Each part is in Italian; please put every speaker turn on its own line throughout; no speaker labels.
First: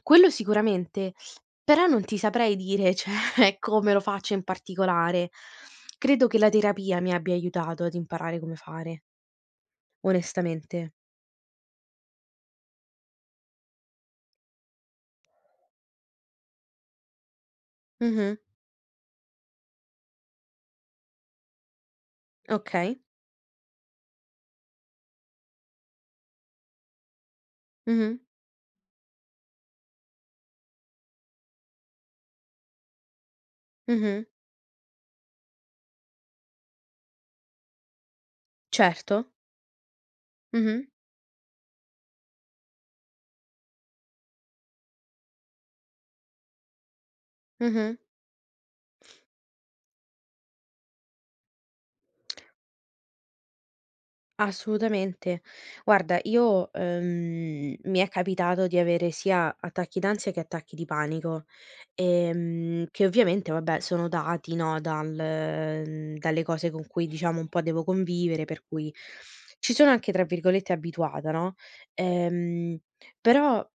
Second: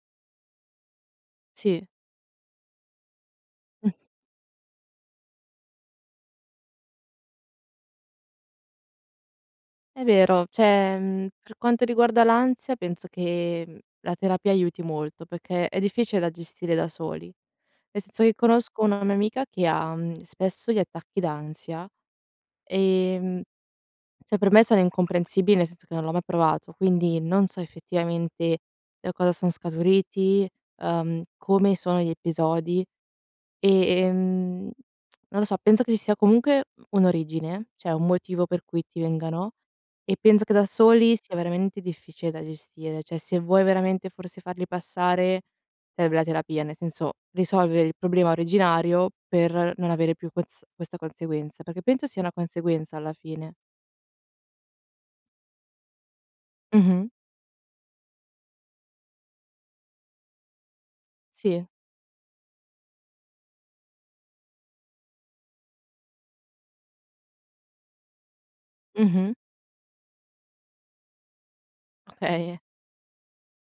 Quello sicuramente, però
Sì.
non ti saprei dire cioè
Mh.
come lo faccio in particolare. Credo che la terapia mi abbia aiutato ad imparare come fare
È vero,
onestamente.
cioè, mhmm, per quanto riguarda l'ansia penso che la terapia aiuti molto perché è difficile da gestire da soli. Nel senso che
Mh-mh.
conosco una mia amica che ha, mhmm, spesso gli attacchi d'ansia,
Okay.
ehm, cioè per me sono incomprensibili nel senso che non l'ho mai provato, quindi non so
Mh-mh.
effettivamente da cosa son scaturiti, ehm, come sono gli episodi e,
Mh-mh.
ehm, non lo so, penso che ci sia comunque un'origine, cioè un motivo per cui ti
Certo.
vengano e penso che da
Mh-mh.
soli sia veramente difficile da gestire. Cioè se vuoi veramente forse farli passare serve la terapia, nel senso risolvere il
Mh-mh.
problema originario per non avere più ques questa conseguenza, perché penso sia una conseguenza alla fine.
Assolutamente. Guarda, io
Mh-mh.
ehm, mi è capitato di avere sia attacchi d'ansia che attacchi di panico,
Sì.
ehm, che ovviamente vabbè sono dati no dal mhmm, dalle cose con cui, diciamo, un po' devo convivere per cui
Mh-mh.
ci sono anche tra virgolette "abituata", no.
Okay.
Ehm, però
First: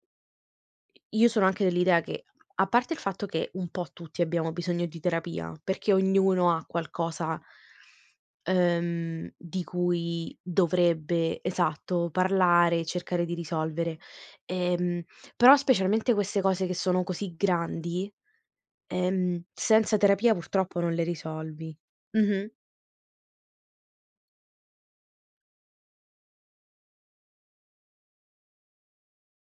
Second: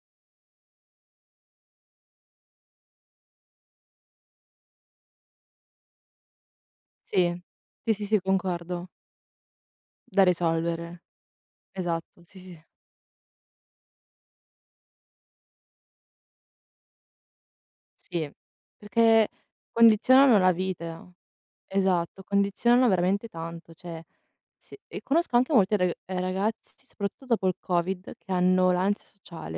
io sono anche dell'idea che, a parte il fatto che un po' tutti abbiamo bisogno di terapia, perché ognuno ha qualcosa
Sì. Sì, sì, sì, concordo.
ehm, di
Da
cui
risolvere.
dovrebbe, esatto,
Esatto, sì, sì, sì.
parlare e cercare di risolvere, ehm, però specialmente queste cose che sono così grandi,
Sì, perché
ehm, senza terapia
condizionano la
purtroppo non le
vita.
risolvi.
Esatto,
Mh-mh.
condizionano veramente tanto, cioè, s conosco anche molti rag eh ragazzi, soprattutto dopo il Covid, che hanno l'ansia sociale.